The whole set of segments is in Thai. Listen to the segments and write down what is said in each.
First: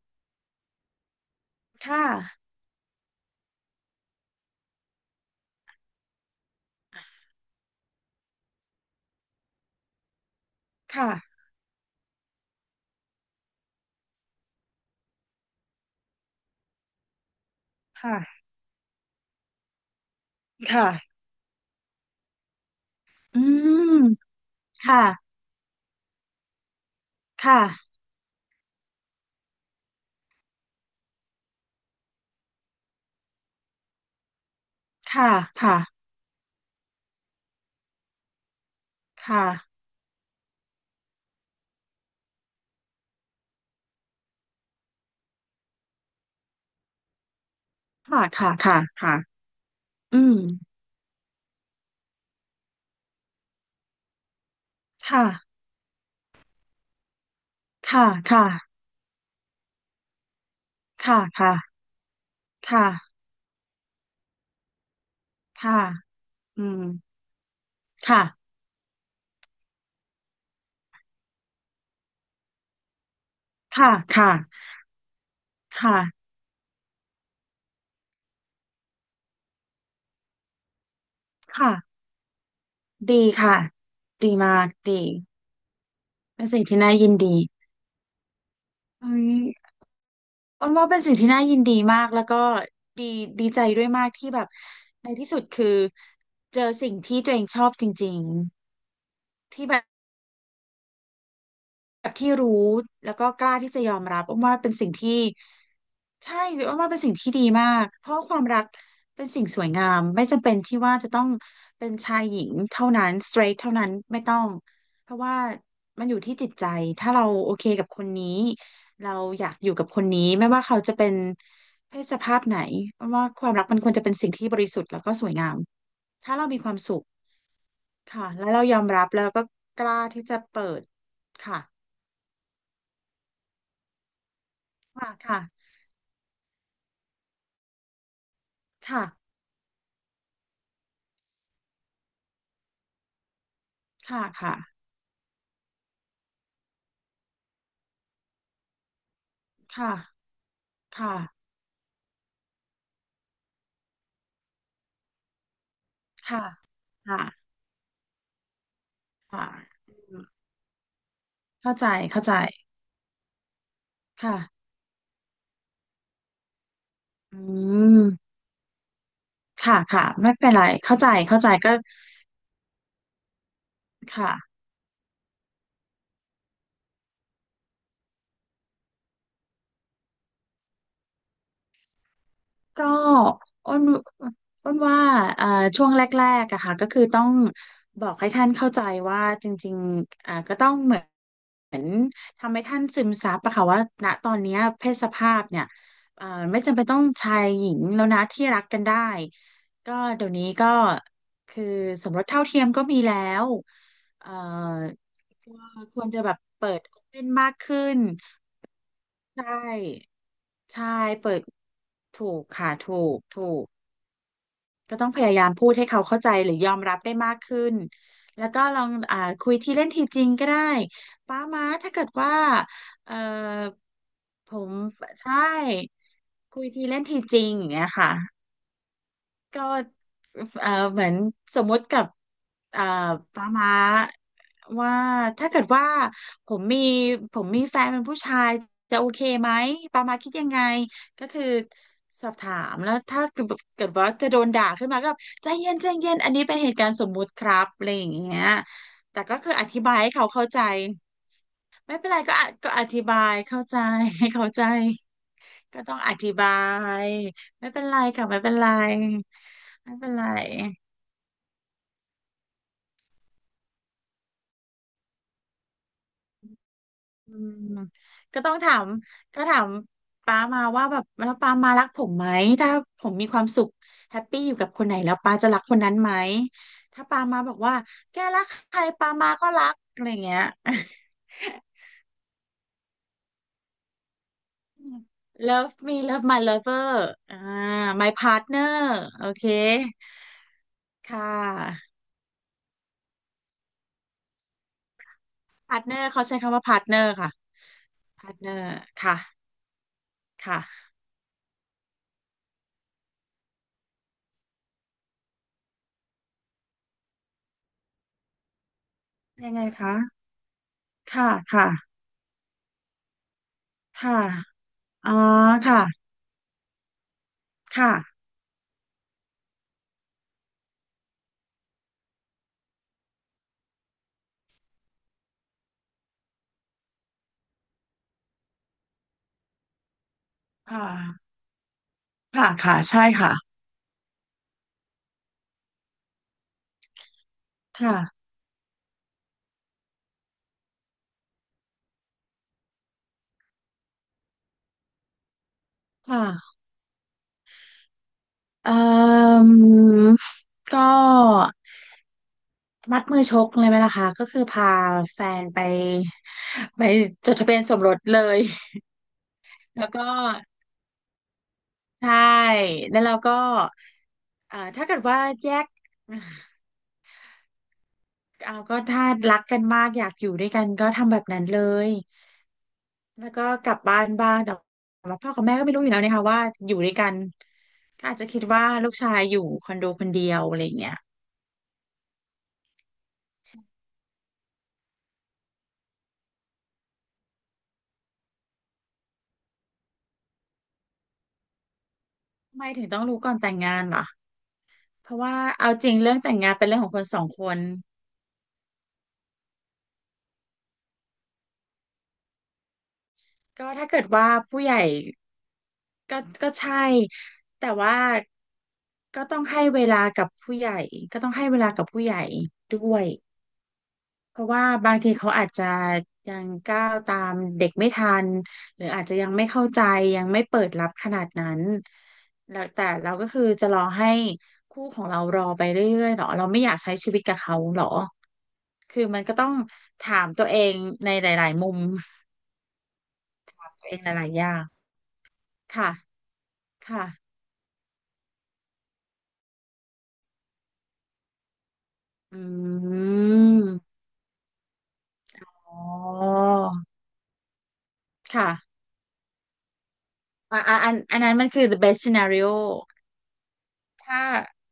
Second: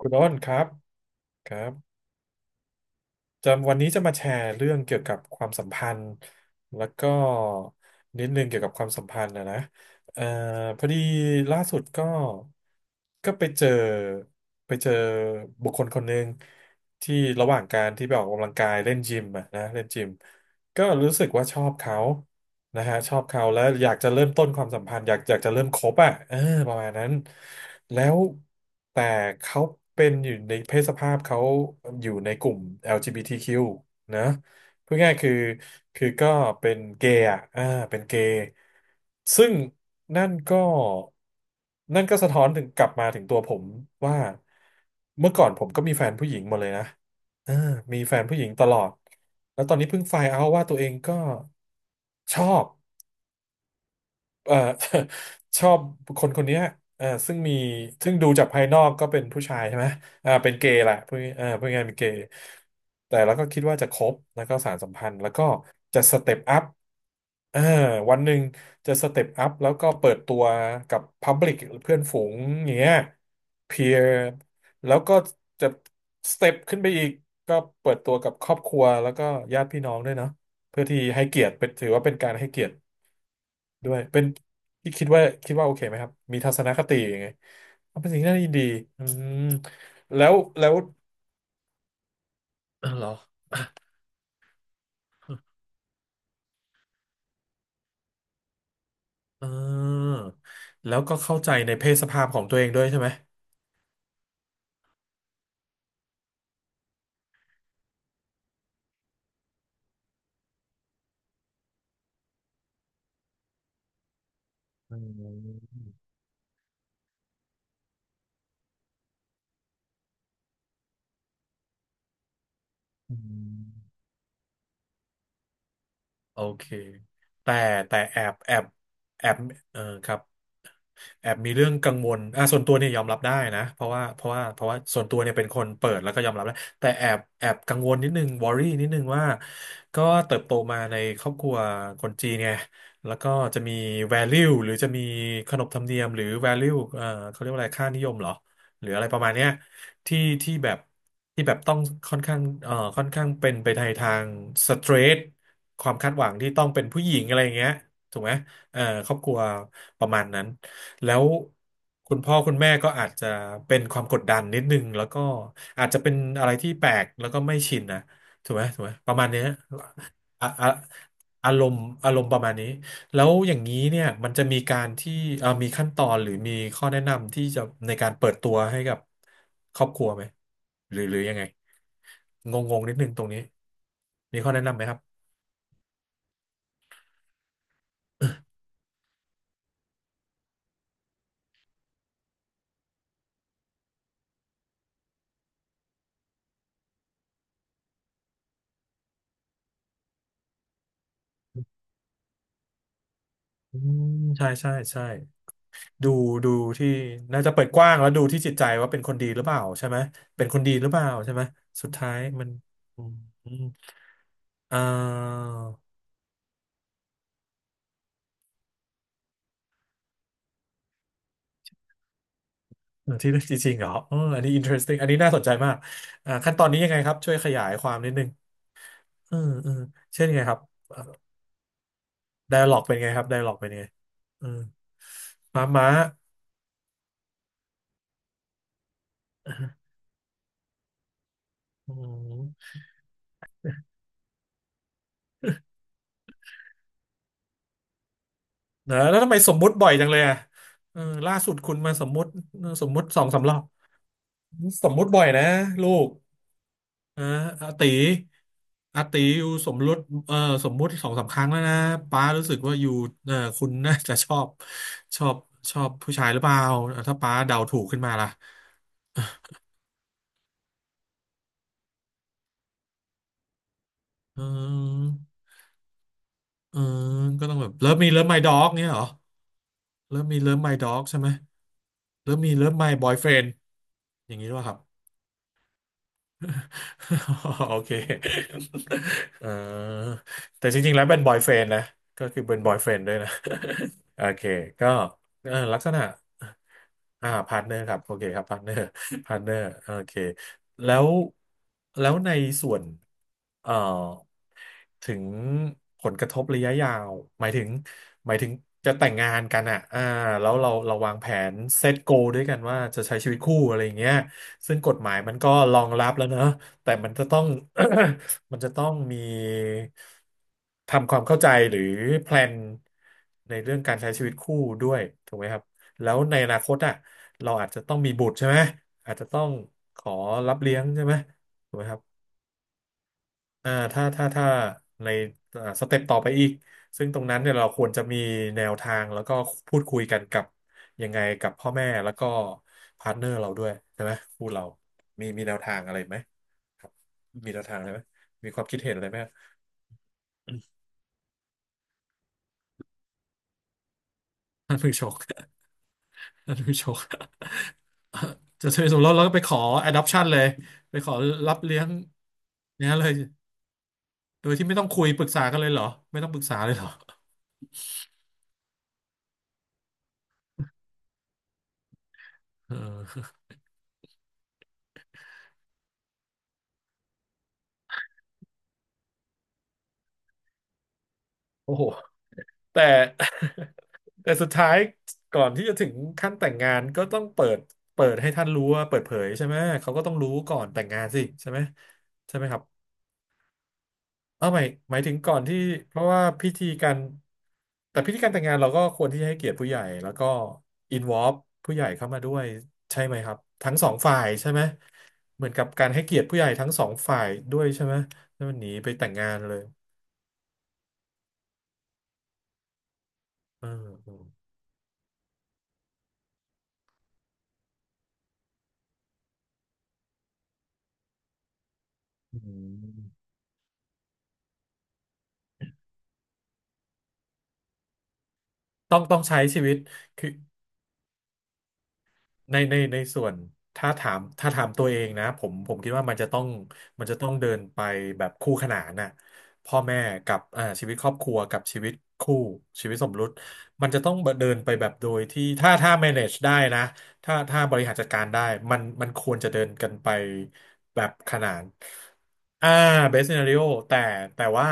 คุณอ้นครับครับค่ะจะวันนี้จะมาแชร์เรื่องเกี่ยวกับความสัมพันธ์แล้วก็นิดนึงเกี่ยวกับความสัมพันธ์นะเอ่อพอดีค่ะล่าสุดก็ก็ไปเจอบุคคลคนหนึ่งที่ระหว่างการที่ไปออกค่ะกำลังกายเล่นยิมอะนะเล่นยิมก็รู้ค่ะสึกว่าชอบเขา นะฮะชอบเขาอืแล้วอยากมจะเริ่มต้นความสัมพันค่ะธ์อยากจะเริ่มคบอ่ะเออประมาณนั้นค่ะแล้วแต่เขาเป็นอยู่ในเพศสภาพเขาอยู่ในกลุ่ม LGBTQ นะพูดง่ายๆคืค่ะอค่ะคือก็เป็นเกย์อ่ะอ่าเป็นเกย์ค่ะซึ่งนั่นก็นั่นก็สะท้อนถึงกลับมาถึงตัวผมว่าเมื่อก่อนผมก็มีแฟนผู้หญิงหมาเลยนะเออมีแฟค่ะนผู้หญิงค่ะตลค่ะอดค่ะแล้วตอนนี้เพิ่งไฟอืล์มเอาท์ว่าตัวเองก็ชอบ เอ่อ ค่ะ ชอบคนคนเนี้ยซึ่งมีค่ะซึ่งดูค่ะจากภายนอกก็เป็นผู้ชายใช่ไหมอ่าเป็นเกย์แหละพูดค่ะค่ะพูดง่ายๆเป็นเกย์ค่ะแต่แล้วก็คิดว่าจะคบแล้วก็สานสัมพันธ์แล้วก็ค่ะจะสเต็ปอัอืพมเออวันค่ะหนึ่งจะสเต็ปอัพแล้วก็เปิดตัวกับพับลิกเพื่อนฝูงอย่างเงี้ยเพีค่ะยร์ค่ะแล้วก็จะค่ะสเต็ปขึ้นไปอีกก็เปิดตัวกับครอบครัวแล้วก็ญาติพี่น้องด้วยเนาะเพื่อที่ให้เกียรติเป็นค่ะถือว่าเป็นการให้เกียรติ ดีค่ะ ด้วยเป็นดีมากที่ดี คิดว่าโอเคไหมครับมีเป็นทัศสิ่งนที่คน่าติยินยังไงดีเอาเป็นสิ่งที่น่ายินดีอืเฮ้ยมแล้วแล้อ้นวว่าเป็นสิ่งที่น่ายินดีมาก แล้วก็เออเหรดีอดีใจด้วยมากที่แบบในที่สุดคือเจอสิ่งที่ตัวเองชอบจริงเอๆที่แบบ อแล้วก็เข้าใจในเพศสแบบภาพที่ของรู้ตัวเองด้วยใช่ไหมแล้วก็กล้าที่จะยอมรับอ้อมว่าเป็นสิ่งที่ใช่อ้อมว่าเป็นสิ่งที่ดีมากเพราะว่าความรักเป็นสิ่งสวยงามไม่จำเป็นที่ว่าจะต้องเป็นชายหญิงเท่านั้น straight เท่านั้นไม่ต้องอืเพราะว่ามันมอยู่ที่จิตใจถ้าเราโอเคกับคนนี้เราอยากอยู่กับคนนี้ไม่ว่าเขาจะเป็นเพศสภาพไหนอ้อมอืว่าความมรักมันควรจะเป็นสิ่งที่บริสุทธิ์แล้วก็สวยงามถ้าโอเรามีเคความสุขแต่แต่แอค่ะบแล้วแอเราบยอมรับแอแล้วบก็เออกล้าครับ ที่จะเปิดแอบมีค่ะเรื่องกังวลอ่ะส่วนตัวเนี่ยยอมรับได้นะ เพราะว่าเพราะว่าเพราะว่าส่วนค่ะตัวเนี่ยค่ะ เป็นคนเปิดแล้วก็ยอมรับแล้วแต่แอบกังวลนิดนึงวอรี่นิดนึค่ะงว่า ก็เติบโตมาในครอบครัวคนจีนไงแล้วก็จะมี ค่ะ value ค่ะหรือจะมีขนบธรรมเนียมหรือ value เขาเรียกว่าอะไรค่านิยมเหรอ หรืออะไรประมาณเนี้ยค่ะที่ที่แบบค่ะที่แบบต้องค่อนข้างค่อนข้างเป็นไปในทางสเตรทความคาดหวังค่ะที่ต้องเป็นผู้หญิงอะไรอค่ะย่างเงี้ยถูกไหมเอ่อครอบครัวค่ะอประืมาณมนั้น แล้วเข้าใจ คุณเข้าพ่ใจอคุณแม่ก็อาจจะเป็นความกดดัค่ะนนิดนึงแล้วก็อาจจะเป็นอะไรที่แปลกแล้วอืก็ไม่ชินนะมถูกไหมประมาณเนี้ยค่ะค่ะไม่อะเป็นไร อะเข้าใจเข้าใจอารก็มณ์อารมณ์ประมาณนี้แล้วอย่างนี้เนี่ยมัค่ะ นจะมีการที่มีขั้นตอนหรือมีข้อแนะนำที่จะในการเปิดตัวให้กับครอบครัวไหมหรือยังไงงงงก็นิดนึงตรงนี้อ้นมีข้อแนะอ้นำนไหมครับว่าเอ่อช่วงแรกๆอะค่ะก็คือต้องบอกให้ท่านเข้าใจว่าจริงๆอ่าก็ต้องเหมือน เหมือนทำให้ท่านซึมซับอะค่ะว่าณตอนเนี้ยเพศสภาพเนี่ยเอ่อไม่จำเป็นต้องชายหญิงแล้วนะที่รักกันได้ก็เดี๋ยวนี้ก็คือสมรสเท่าเทียมก็มีแล้วอืมเอ่อใช่ใช่ใช่ ก็ควดูรจะแบบดูเปิดที่โอเพ่นน่ามาจะกเปิดกขึ้ว้างนแล้วดูที่จิตใจว่าเป็นคนดีหใชรือเปล่าใช่ไหม่เป็นคนดีหใช่รือเปล่าใช่เปิไหดมสุดท้ายถูกมันค่ะถูอืมกถูอืมก อ่ก็ต้องพยายาามพูดให้เขาเข้าใจหรือยอมรับได้มากขึ้น แล้วก็ลองอ่าคุยทีเล่นทีจริงก็ได้ป้าม้าถ้าเกิดว่าเออที่จริงๆเหรอเอออันผนี้ ม interesting อันนี้น่าใช่สนใจมากอ่าขั้นตคุอยนนี้ทียังไงเล่นครับทีช่วจยริขงยาอย่ายงคเงี้ยวามนิค่ะดนึงเออก็ เออเช่นยังไงครับเหมือนสมมติกับไดอะล็อเอ่กอเป็นไงครับไดอะป้าล็อกเป็ม้านไงเออว่าถ้าเกิม้าดว่าม้าผมมีผมมีแฟนเป็นผู้ชายจะโอเคไหมป้าม้าคิดยังไงก็คืออืสอบถามมแล้วถ้าเกิดเกิดว่าจะโดนด่าขึ้นมาก็แบบใจเย็นใจเย็นอันนี้เป็นเหตุการณ์สมมุติครับอะไรอย่างเงี้ยเนอะแล้วแต่ทำก็ไมสคือมอมุติธิบ่อยบายจังให้เลยเขาอ่ะเข้าใจเออล่าสุดคุณมาไม่สเป็มนไรมุติก็อะก็อสมธิมุติบาสองยสามรอเข้าบใจให้เข้าใจสมมุติบ่อยนะก็ลูต้องก อธิบายอ่าไม่อาเป็นติไรค่ะไม่เป็นไรอาติอยู่สมรไม่สเป็นไร เอ่อสมมุติสองสามครั้งแล้วนะป้ารู้สึกว่าอยู่เอ่อคุณน่าจะชอบชอบผู้ชายหรือเปล่าอ่ะถ้าอืป้าเดามถูกขึ้นมาล่ะก็ต้องถามก็ถามป้ามาว่าแบบแล้วป้ามารักผมไหมถ้าผมมีความสุขแฮปเปี้อยู่กับคนไหนออแล้วป้าจะรักคนนั้นไหมเออถ้าป้ามาก็บต้อองกแบบว่าเลิฟมีแกเลิฟไม d รักด็อกใครเนี้ยเหรอป้ามาก็รักอะไรเลิฟมีเงี้ย เลิฟไม d ด็อกใช่ไหมเลิฟมีเลิฟไม b บอยเฟรนด์อย่างนี้หรือเปล่าครับ Love me love my lover อ่า โอเค my partner โอเคเออแต่จริงๆแล้วเป็ค่นบอยเฟรนด์นะะ ก็คือเป็นบอยเฟรนด์ด้วยนะ โอเค ก็เออลักษณะ partner เขาใช้คำว่า partner อ่าค่ะ พาร์ทเนอร์ครับโอเคครับพา partner ร์ทเนอร์พาร์ทเนค่ะอร์ โอเคค่ะแล้วแล้วในส่วนเอ่อถึงผลกระทบระยะยาวหมายถึงหมายถึงจะแต่งงานยังกัไงนอ่ะคะอ่าแล้วเราวางแผค่ะนค่ะเซตโกด้วยกันว่าจะใช้ชีวิตคู่อะไรอย่างเงี้ยค่ะซึ่งกฎหอ๋อมายมันก็รค่ะองรับแล้วเนอะแต่มันจะต้อง ค่ะ มันจะต้องมีทำความเข้าใจหรือแพลนในเรื่องการใช้ชีวิตคู่ด้วยถูกไหมครับแล้วในอนาคตอ่ะเราอาจจะต้องมีบุตรใช่ไหมอาจจะต้องขอรับเลี้ยค่งใช่ไหมะ ถูกไหมครับค่ะค่ะใช่ค่ะถ้าในสเต็ปต่อไปอีกซึ่งตรงนั้นเนี่ยเราควรค่ะจะมีแนวทางแล้วก็พูดคุยกันกับยังไงกับพ่อแม่แล้วก็พาร์ทเนอร์เราด้วยใช่ไหมคู่เรามีแนวทางอะไรคไหม่ะครับมีแนวทางอะไรไหมมีความเอ่คิดเห็นอะไรไหม อก็มัดมือชกเลยไหมล่ะคะก็คือพาท่านผู้ชก แฟนไป ท่านผู้ไปชก จดทะเบียนสมรสเลย จะทะเบียนสมรสแล้วก็ไปขอ แล้วก็ adoption เลยไปขอรับเลี้ยงใช่เนี้ยแล้วเลยเราก็โดยที่ไม่ต้อถ้างเกิคุดยว่าปรึกษาแยกันเลก ยเหรอไม่ต้องปรึก ษาเลยเหรอเอาก็ถ้ารักกันมากอยากอยู่ด้วยกันก็ทำแบบนั้นเลยเออ แล้วก็ กลับบ้านบ้างแต่ว่าพ่อกับแม่ก็ไม่รู้อยู่แล้วนะคะว่าอยู่ด้วยกันก็อาจจะคิดว่าลูกชายอยู่คอนโดคนเดียวอะไรอย่างเงี้ย โอ้โหแต่ แต่สุดท้ายก่อนที่จะถึงขั้นแต่งงานก็ต้องเปิดเปิดให้ท่านรู้ว่าเปิดเผยใช่ไหมเขาก็ต้องรู้ก่อนแต่งงานสิใช่ไหมใช่ไหมคทำรัไมบ ถึงต้องรู้ก่อนแต่งงานล่ะเอาหมายหมายเพถึงราะก่อว่านที่เอาจริเพงราะเรื่องว่าแต่งพิงานธีเป็นเรื่องขกาองรคนสองคนแต่พิธีการแต่งงานเราก็ควรที่จะให้เกียรติผู้ใหญ่แล้วก็อินวอล์ผู้ใหญ่เข้ามาด้วยใช่ไหมครับก็ทั้งสถ้าองเกิดฝ่ายว่าใช่ไหมผู้ใหญ่เหมือนกับการให้เกีก็ยรติผู้ใหญ่ก็ทั้งใช่ สองฝ่ายด้วยแต่ใช่ไหมว่าแล้วมันหนีไปแต่งก็งานต้องเลยให้เวลากับผู้ใหญ่ก็ต้องให้เวลากับผู้ใหญ่ด้วยเอเพออราะว่าบางทีเขาอาจจะยังก้าวตามเด็กไม่ทันหรืออาจจะยังไม่เข้าใจยังไม่เปิดรับขนาดนั้นืแล้วแต่มเราก็คือจะรอให้คู่ของเรารอไปเรื่อยๆหรอเราไม่อยากใช้ชีวิตกับเขาหรอ ต้อคืงอต้อมังนก็ใช้ต้องชีวิตถาคืมอ ตัวเองในหลายๆมุม ในในในส่วน ตัวเองหลายๆอถ้าย่าถางมตัวเองนะผมคิค่ะ ดว่ามันจะต้องมัค่ะ นจะต้องเดินไปแบบคู่ขนานน่ะพ่อแม่กับชีวิตครอบครัวกับชีวิตคู่อืชีวิตสมรสมันจะมต้องเดินไปแบบโดยที่ถ้าอ๋ถ้า manage อได้นะ ถ้าบริหารจัดการได้ค่ะมันควรจะเดินกันไปอ่ะอ่ะอันแบบอันขนั้นมันานคืนอ the best scenario อ่าเบส t ีนาริโอแต่ถ้า แต่ว่า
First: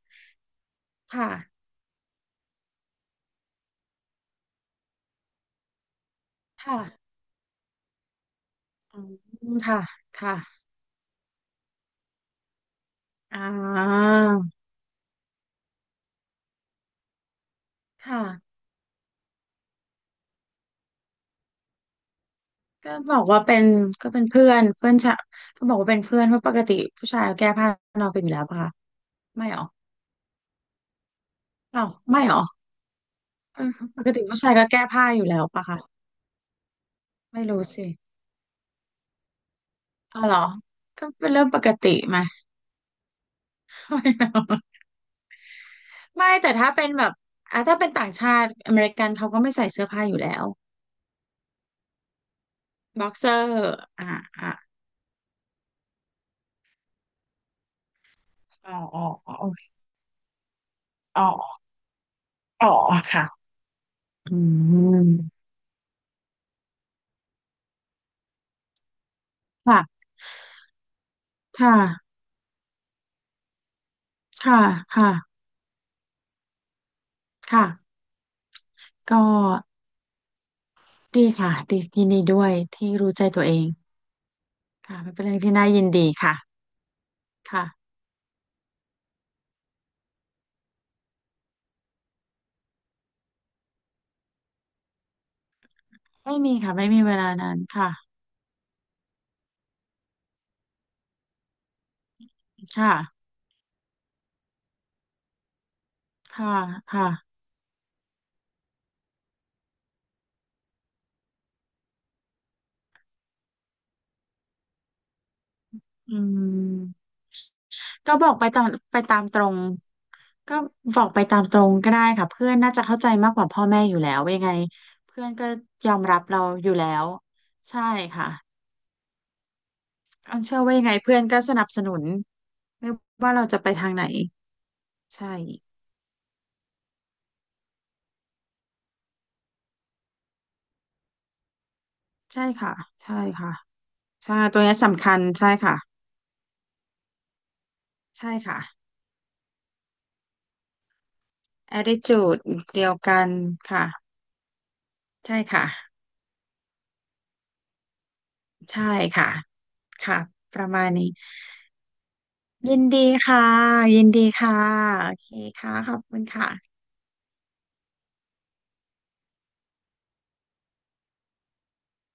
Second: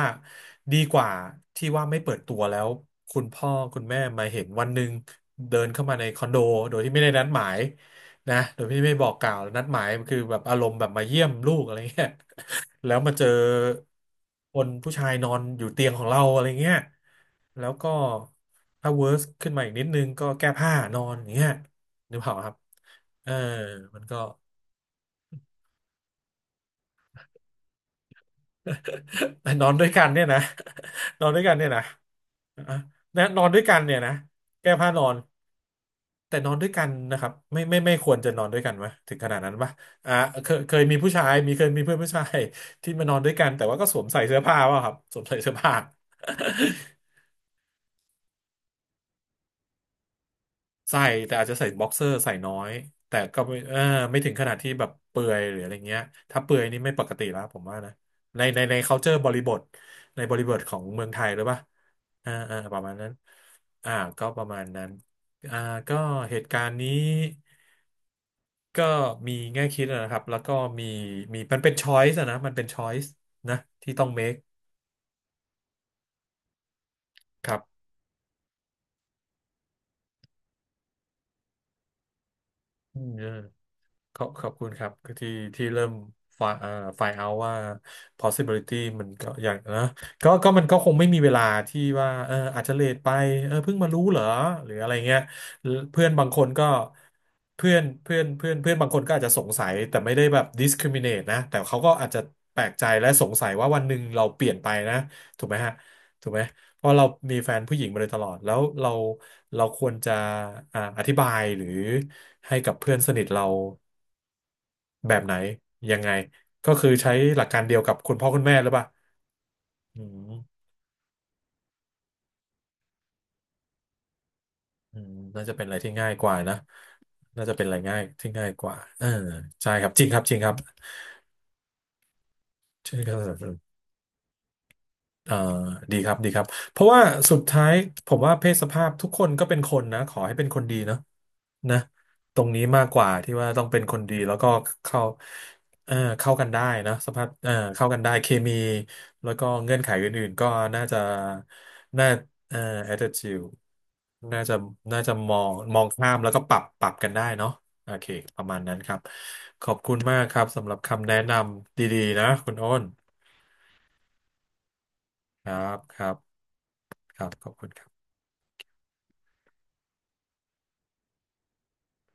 ดีกว่าค่ะที่ว่าไม่เปิดตัวแล้วคุณพ่อคุณแม่มาเห็นวันหนึ่งเดินเข้ามาในคอนโดโดค่ะยที่ไม่ได้นัดหมายนะโดยที่ไม่อืบอกกล่าวมนัดหค่ะมายคือค่ะแบบอารมณ์แบบมาเยี่ยมลูกอะไรเงี้ยแล้วมาเจออ่าคนผู้ชายนอนอยู่เตียงของเราอะไรเงี้ย แล้วก็ค่ะ ถ้าเวิร์สขึ้นมาอีกนิดนึงก็แก้ผ้านอนอย่างเงี้ยนึกเปล่าครับก็บอกเออว่าเป็นมันก็ก็ เป็นเพื่อนเพื่อนชะก็บอกว่าเป็นเพื่อนเพราะปกติผู้ชายก็แก้ผ้านอนกันอยู่แล้วปะคะไม่หร นออนด้วยกันเนี่ยนะ นอนด้วยกันเนี่ยนะอ้าวไม่หรออ่ะนะนอนด้วยกันเนี่ยปกนะติผู้ชายก็แก้แก้ผ้านอผ้านอยู่แล้วปะคะแต่นอนด้วยกันนะครับไม่ไม่รู้ไม่สิ ไม่ควรจะนอนด้วยกันวะถึงขนาดนั้นปะอ่าเอาเหรอเคยมีก็ผู้ชาเป็นยเรื่องมีปกติเพื่อนผู้มาชายที่มานอนด้วยกันแต่ว่าก็สวมไม่ใส่เสื้อเอา ผ้าว่ะ ครับสวมใส่เสื้อผ้า ไม่แต่ถ้าเป็นแบ บอ่ะถ้าเป็นต่างชาติอเมริกันเขาก็ไม่ใส่เสื้อผ้าอยู่แล้วใส่แต่อาจจะใส่บ็อกเซอร์ใส่น้อยบ็อกแต่เซอก็ไม่ร์เอออ่ะไม่ถึงขอ่ะนาดที่แบบเปลือยหรืออะไรเงี้ยถ้าเปลือยนี่ไม่ปกติแล้วผมว่านะในในอ๋อใน อ๋อ culture บอ๋อริโอบทเคในบริบทของเมืองไทอ๋ยหรือเปอล่าอ่าอ๋อประมาณนั้นค่ะอ่าก็อืประมาณนั้นมอ่าก็เหตุการณ์นี้ก็มีแง่คิดค่ะนะครับแล้วก็มีมีมันเป็น ค่ะ choice อะนะมันเป็น choice นะที่ต้อง make ค่ะค่ะครับค่ะก็ดีค่ะดียินดีด้วยที่อืรู้ม ใจตัวเองขอบขอบคุณครับค่ะมัคือนเป็นที่เรื่องที่ที่น่ายิเริ่นมดีค่ะฝ่ายอ่อไฟเอาว่า ค่ะ possibility มันก็อย่างนะก็มันก็คงไม่มีเวลาที่ว่าเอออาจจะเลทไปเออเพิ่งมารู้เหรอหรืออะไรเงี้ยเพื่อนบางไม่คนมีก็ค่ะไม่มีเวลานั้นเพื่อนค่ะเพื่อนเพื่อนเพื่อนบางคนก็อาจจะสงสัยแต่ไม่ได้แบบ discriminate นะแต่เขาก็อาจจะแปลกใจค่ะและสงสัยว่าวันหนึ่งเราเปลี่ยนไปนะถูกไหมฮะถูกไหมค่ะเพราะเราค่ะมีแฟนผู้หญิงมาโดยตลอดแล้วเราเราควรจะอธิบายหรือให้กับเพื่อนสนิทเรา แบบไหนยังไงอืก็คือมใช้หลักการเดียวกับคุก็ณบพ่ออกคุณไปแม่ตาหมรือเปล่าไปตามตรง อืก็มบอกไปตามตรงก็ได้ค่ะเพื่อนน่าจะเข้าใจมากกว่าพ่อแม่อยู่แล้วว่ายังไงอืมเพื่อนน่าก็จะเป็นอะไรยที่อมง่ายรับกว่าเรานะอยู่แล้วน่าจะเป็นอะไรใช่ง่ายค่ะที่ง่ายกว่าเออใช่ครับจริงครับจริอังนครับเชื่อว่ายังไงเพื่อนก็สนับสนุนไม่ใช่คว่ารัเราจะไปบ ทางไหนใช่เอ่อดีครับดีครับเพราะว่าสุดท้ายผมว่าเพศสภาพทุกคนก็เป็นคนนะขอให้เป็นคนดีเนาะนะตรใช่งนี้ค่ะมากกว่าใช่ที่ว่าค่ะต้องเป็นคนดีแล้ใช่วก็ตัวเนี้ยเข้าสำคัญใช่ค่ะเข้ากันได้นะสภาพเข้ากันได้เคใช่มีค่ะ แล้วก็เงื่อนไขอื่นๆก็น่าจะน่า attitude เอ่อ เดียวกัน attitude ค่ะน่าจะน่าจะมใช่องค่ะมองข้ามแล้วก็ปรับกันได้เนาะโอเคประมาณนั้นใช่ครับค่ะขอบคุณมาค่ะกครับปสำระหรับมาณคำนี้แนะนำดีๆนะคุณโอ้ยินนดีค่ะยินดีค่ะโอเคครัค่ะบขคอบรับคุณค่ะครับขอบคุณครับ